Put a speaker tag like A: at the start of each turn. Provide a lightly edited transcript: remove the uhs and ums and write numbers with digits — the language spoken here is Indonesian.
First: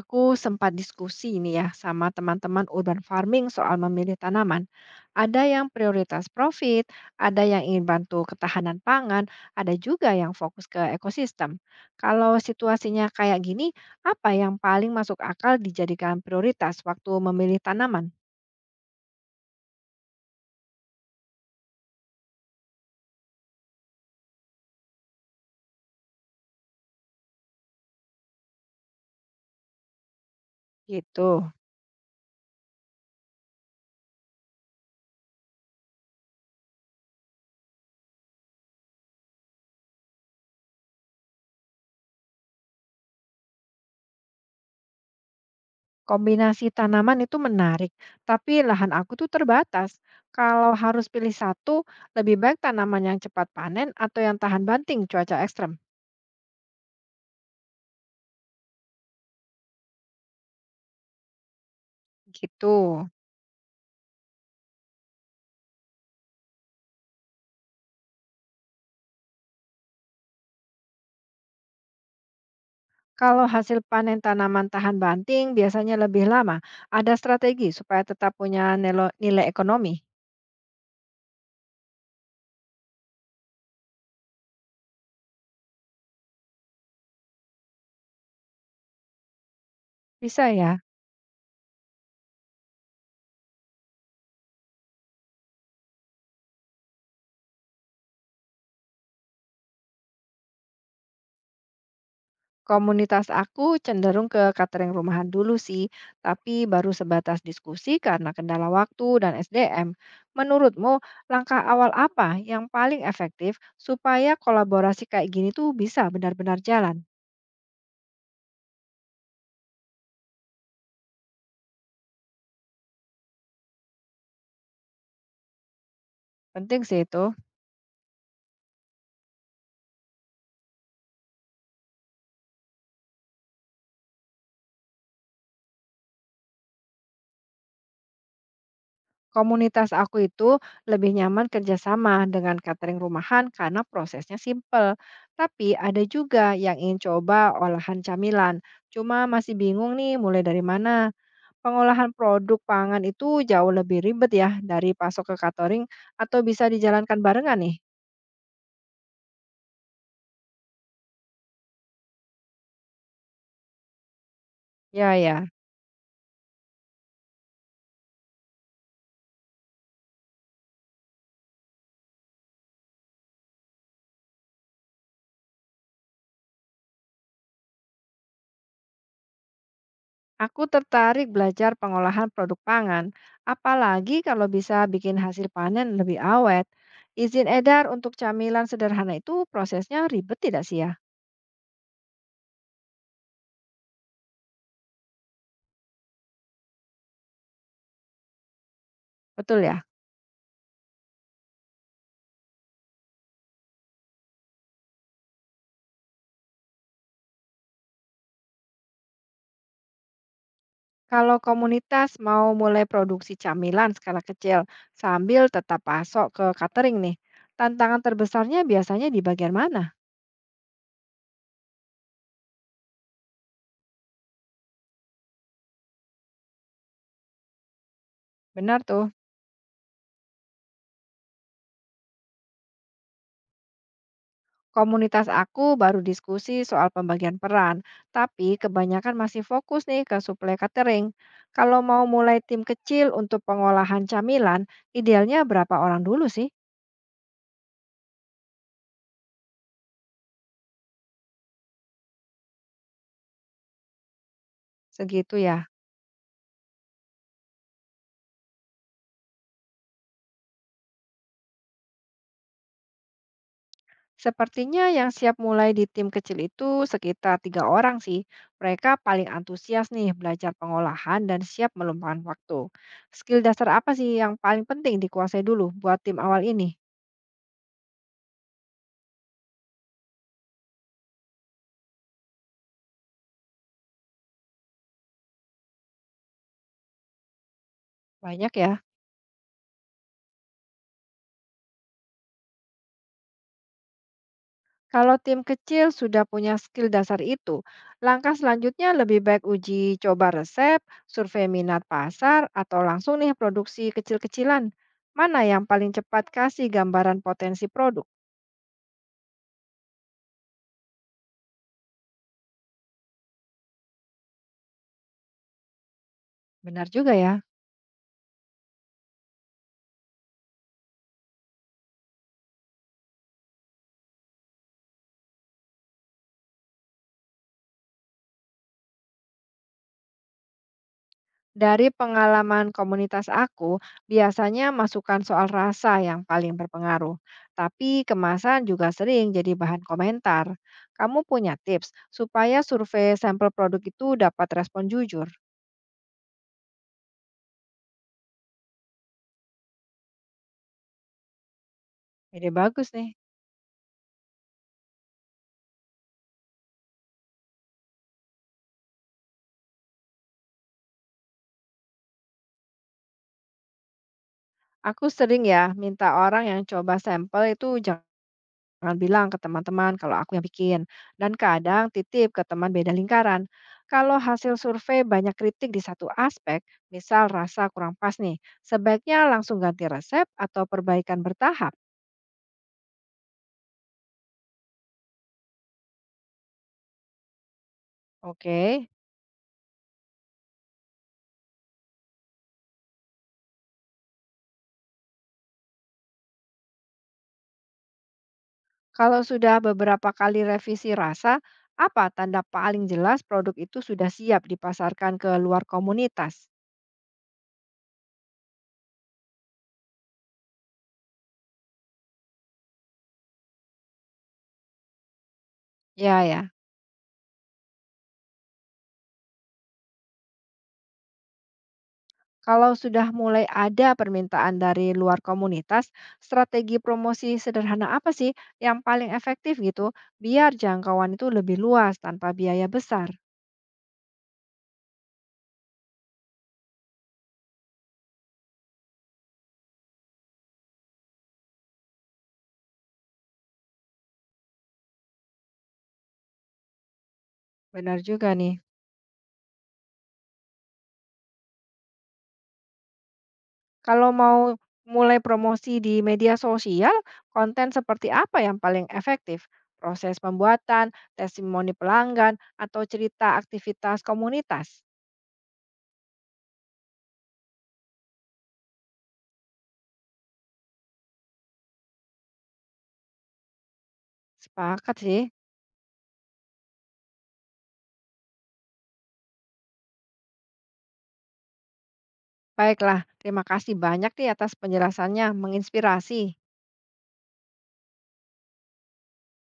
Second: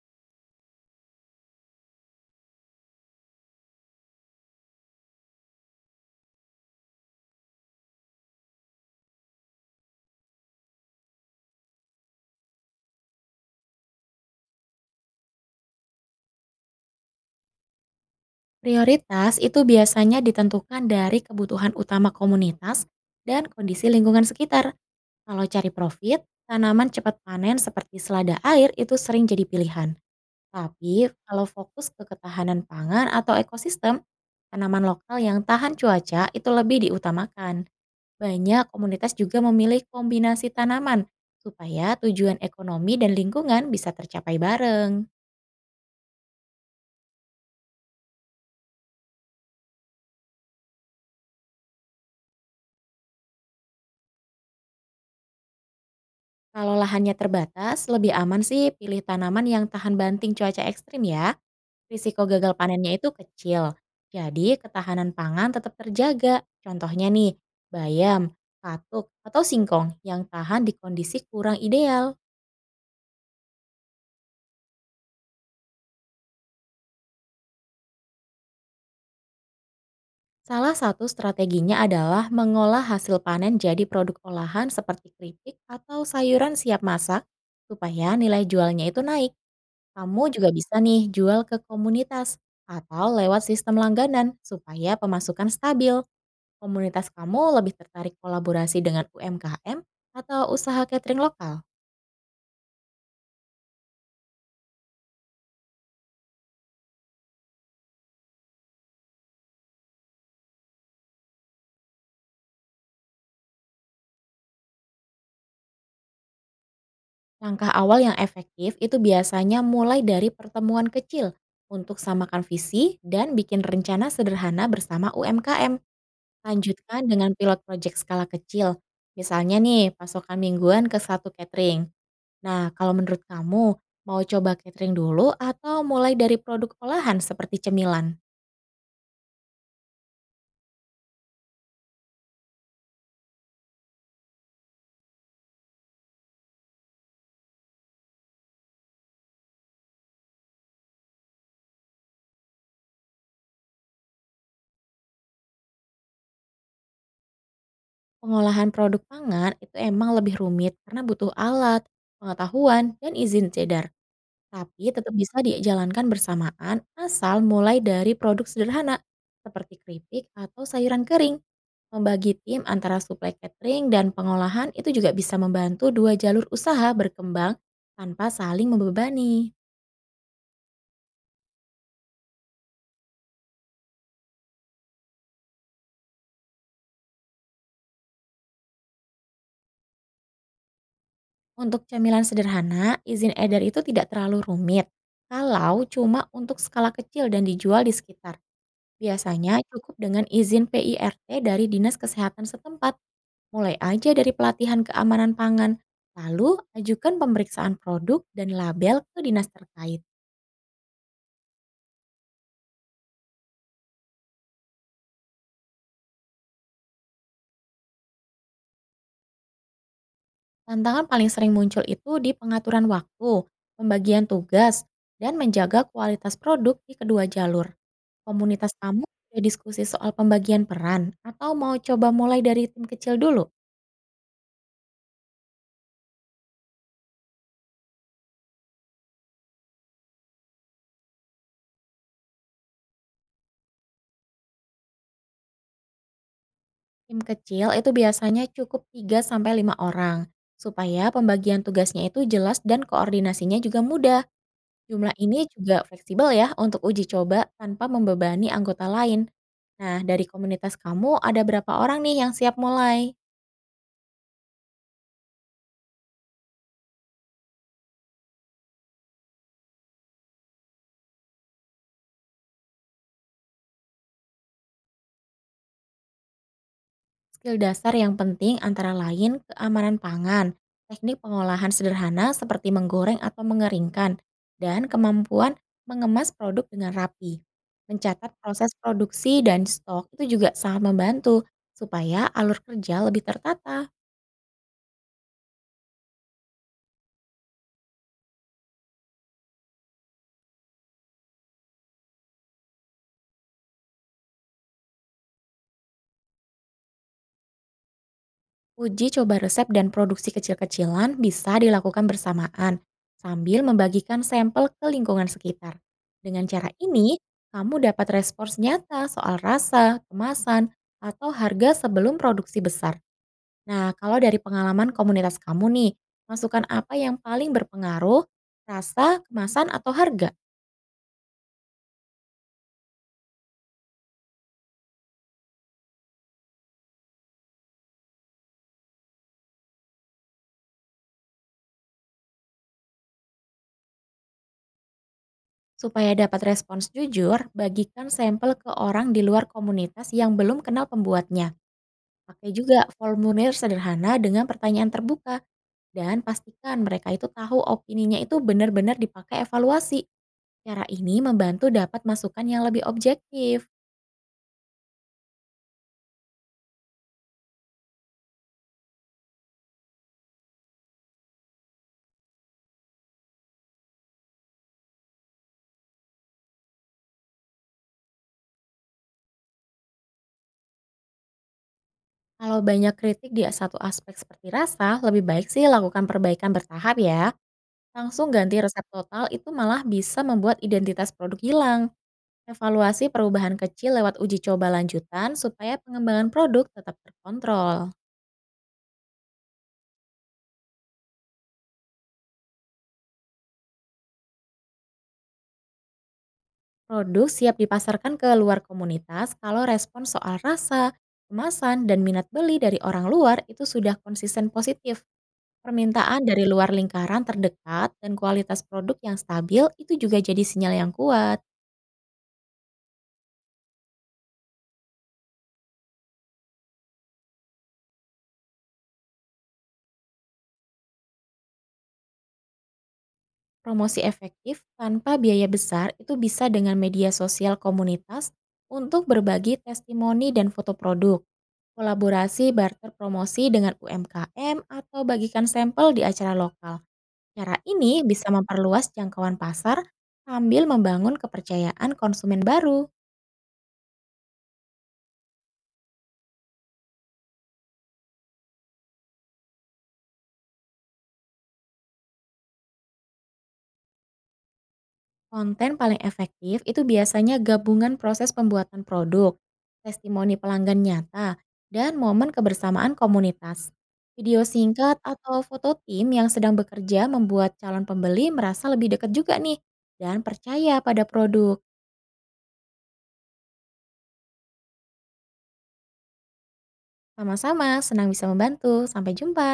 A: Aku sempat diskusi ini ya sama teman-teman urban farming soal memilih tanaman. Ada yang prioritas profit, ada yang ingin bantu ketahanan pangan, ada juga yang fokus ke ekosistem. Kalau situasinya kayak gini, apa yang paling masuk akal dijadikan prioritas waktu memilih tanaman?
B: Prioritas itu biasanya ditentukan dari kebutuhan utama komunitas dan kondisi lingkungan sekitar. Kalau cari profit, tanaman cepat panen seperti selada air itu sering jadi pilihan. Tapi
A: Gitu.
B: kalau fokus ke ketahanan pangan atau ekosistem, tanaman lokal yang tahan cuaca itu lebih diutamakan. Banyak komunitas juga memilih kombinasi tanaman supaya tujuan ekonomi dan lingkungan bisa tercapai bareng.
A: Kombinasi tanaman itu menarik, tapi lahan aku tuh terbatas. Kalau harus pilih satu, lebih baik tanaman yang cepat panen atau yang tahan banting cuaca ekstrem.
B: Kalau lahannya terbatas, lebih aman sih pilih tanaman yang tahan banting cuaca ekstrim ya. Risiko gagal
A: Gitu.
B: panennya itu kecil. Jadi ketahanan pangan tetap terjaga. Contohnya nih, bayam, katuk, atau singkong yang tahan di kondisi kurang ideal.
A: Kalau hasil panen tanaman tahan banting biasanya lebih lama, ada strategi supaya tetap punya nilai ekonomi.
B: Salah satu strateginya adalah mengolah hasil panen jadi produk olahan seperti keripik atau sayuran siap masak supaya nilai jualnya itu naik. Kamu
A: Bisa
B: juga
A: ya.
B: bisa nih jual ke komunitas atau lewat sistem langganan supaya pemasukan stabil. Komunitas kamu lebih tertarik kolaborasi dengan UMKM atau usaha catering lokal?
A: Komunitas aku cenderung ke catering rumahan dulu sih, tapi baru sebatas diskusi karena kendala waktu dan SDM. Menurutmu, langkah awal apa yang paling efektif supaya kolaborasi kayak gini tuh bisa benar-benar jalan?
B: Langkah awal yang efektif itu biasanya mulai dari pertemuan kecil untuk samakan visi dan bikin rencana sederhana bersama UMKM.
A: Penting sih
B: Lanjutkan
A: itu.
B: dengan pilot project skala kecil. Misalnya nih, pasokan mingguan ke satu catering. Nah, kalau menurut kamu, mau coba catering dulu atau mulai dari produk olahan seperti cemilan?
A: Komunitas aku itu lebih nyaman kerjasama dengan catering rumahan karena prosesnya simpel. Tapi ada juga yang ingin coba olahan camilan. Cuma masih bingung nih mulai dari mana. Pengolahan produk pangan itu jauh lebih ribet ya dari pasok ke catering atau bisa dijalankan barengan nih?
B: Pengolahan produk pangan itu emang lebih rumit karena butuh alat, pengetahuan, dan izin cedar. Tapi tetap
A: Ya
B: bisa
A: ya,
B: dijalankan bersamaan asal mulai dari produk sederhana seperti keripik atau sayuran kering. Membagi tim antara suplai catering dan pengolahan itu juga bisa membantu dua jalur usaha berkembang tanpa saling membebani.
A: aku tertarik belajar pengolahan produk pangan. Apalagi kalau bisa bikin hasil panen lebih awet. Izin edar untuk camilan sederhana itu prosesnya ribet tidak sih ya?
B: Untuk camilan sederhana, izin edar itu tidak terlalu rumit. Kalau cuma untuk skala kecil dan dijual di sekitar, biasanya
A: Betul ya.
B: cukup dengan izin PIRT dari Dinas Kesehatan setempat. Mulai aja dari pelatihan keamanan pangan, lalu ajukan pemeriksaan produk dan label ke dinas terkait.
A: Kalau komunitas mau mulai produksi camilan skala kecil sambil tetap pasok ke catering nih, tantangan terbesarnya biasanya di bagian mana?
B: Tantangan paling sering muncul itu di pengaturan waktu, pembagian tugas, dan menjaga kualitas produk di kedua jalur. Komunitas
A: Benar
B: kamu
A: tuh.
B: sudah diskusi soal pembagian peran atau mau coba mulai dari tim kecil dulu?
A: Komunitas aku baru diskusi soal pembagian peran, tapi kebanyakan masih fokus nih ke suplai catering. Kalau mau mulai tim kecil untuk pengolahan camilan, idealnya berapa orang dulu sih?
B: Tim kecil itu biasanya cukup tiga sampai lima orang, supaya pembagian tugasnya itu jelas dan koordinasinya juga mudah. Jumlah
A: Segitu
B: ini
A: ya.
B: juga fleksibel ya untuk uji coba tanpa membebani anggota lain. Nah, dari komunitas kamu ada berapa orang nih yang siap mulai?
A: Sepertinya yang siap mulai di tim kecil itu sekitar 3 orang sih. Mereka paling antusias nih belajar pengolahan dan siap meluangkan waktu. Skill dasar apa sih yang paling penting dikuasai dulu buat tim awal ini?
B: Skill dasar yang penting antara lain keamanan pangan, teknik pengolahan sederhana seperti menggoreng atau mengeringkan, dan kemampuan mengemas produk dengan rapi. Mencatat
A: Banyak ya.
B: proses produksi dan stok itu juga sangat membantu supaya alur kerja lebih tertata.
A: Kalau tim kecil sudah punya skill dasar itu, langkah selanjutnya lebih baik uji coba resep, survei minat pasar, atau langsung nih produksi kecil-kecilan. Mana yang paling cepat kasih gambaran potensi produk?
B: Uji coba resep dan produksi kecil-kecilan bisa dilakukan bersamaan sambil membagikan sampel ke lingkungan sekitar. Dengan cara
A: Benar juga
B: ini,
A: ya.
B: kamu dapat respons nyata soal rasa, kemasan, atau harga sebelum produksi besar. Nah, kalau dari pengalaman komunitas kamu nih, masukan apa yang paling berpengaruh, rasa, kemasan, atau harga?
A: Dari pengalaman komunitas aku, biasanya masukan soal rasa yang paling berpengaruh, tapi kemasan juga sering jadi bahan komentar. Kamu punya tips supaya survei sampel produk itu dapat respon jujur?
B: Supaya dapat respons jujur, bagikan sampel ke orang di luar komunitas yang belum kenal pembuatnya.
A: Ide
B: Pakai juga
A: bagus nih.
B: formulir sederhana dengan pertanyaan terbuka dan pastikan mereka itu tahu opininya itu benar-benar dipakai evaluasi. Cara ini membantu dapat masukan yang lebih objektif.
A: Aku sering ya minta orang yang coba sampel itu jangan jangan bilang ke teman-teman kalau aku yang bikin. Dan kadang titip ke teman beda lingkaran. Kalau hasil survei banyak kritik di satu aspek, misal rasa kurang pas nih, sebaiknya langsung ganti resep atau perbaikan bertahap.
B: Kalau banyak kritik di satu aspek seperti rasa, lebih baik sih lakukan perbaikan bertahap ya. Langsung ganti resep
A: Oke,
B: total itu malah bisa membuat identitas produk hilang. Evaluasi perubahan kecil lewat uji coba lanjutan supaya pengembangan produk tetap terkontrol.
A: kalau sudah beberapa kali revisi rasa, apa tanda paling jelas produk itu sudah siap dipasarkan ke luar komunitas?
B: Produk siap dipasarkan ke luar komunitas kalau respon soal rasa, kemasan, dan minat beli dari orang luar itu sudah konsisten positif.
A: Ya
B: Permintaan dari
A: ya.
B: luar lingkaran terdekat dan kualitas produk yang stabil itu juga jadi sinyal yang kuat.
A: Kalau sudah mulai ada permintaan dari luar komunitas, strategi promosi sederhana apa sih yang paling efektif gitu biar jangkauan itu lebih luas tanpa biaya besar?
B: Promosi efektif tanpa biaya besar itu bisa dengan media sosial komunitas untuk berbagi testimoni dan foto produk. Kolaborasi barter promosi dengan UMKM atau bagikan sampel di acara lokal. Cara
A: Benar
B: ini
A: juga
B: bisa
A: nih.
B: memperluas jangkauan pasar sambil membangun kepercayaan konsumen baru.
A: Kalau mau mulai promosi di media sosial, konten seperti apa yang paling efektif? Proses pembuatan, testimoni pelanggan, atau cerita aktivitas komunitas?
B: Konten paling efektif itu biasanya gabungan proses pembuatan produk, testimoni pelanggan nyata, dan momen kebersamaan komunitas. Video
A: Sepakat
B: singkat
A: sih.
B: atau foto tim yang sedang bekerja membuat calon pembeli merasa lebih dekat juga nih dan percaya pada produk.
A: Baiklah, terima kasih banyak nih atas penjelasannya, menginspirasi.
B: Sama-sama, senang bisa membantu. Sampai jumpa.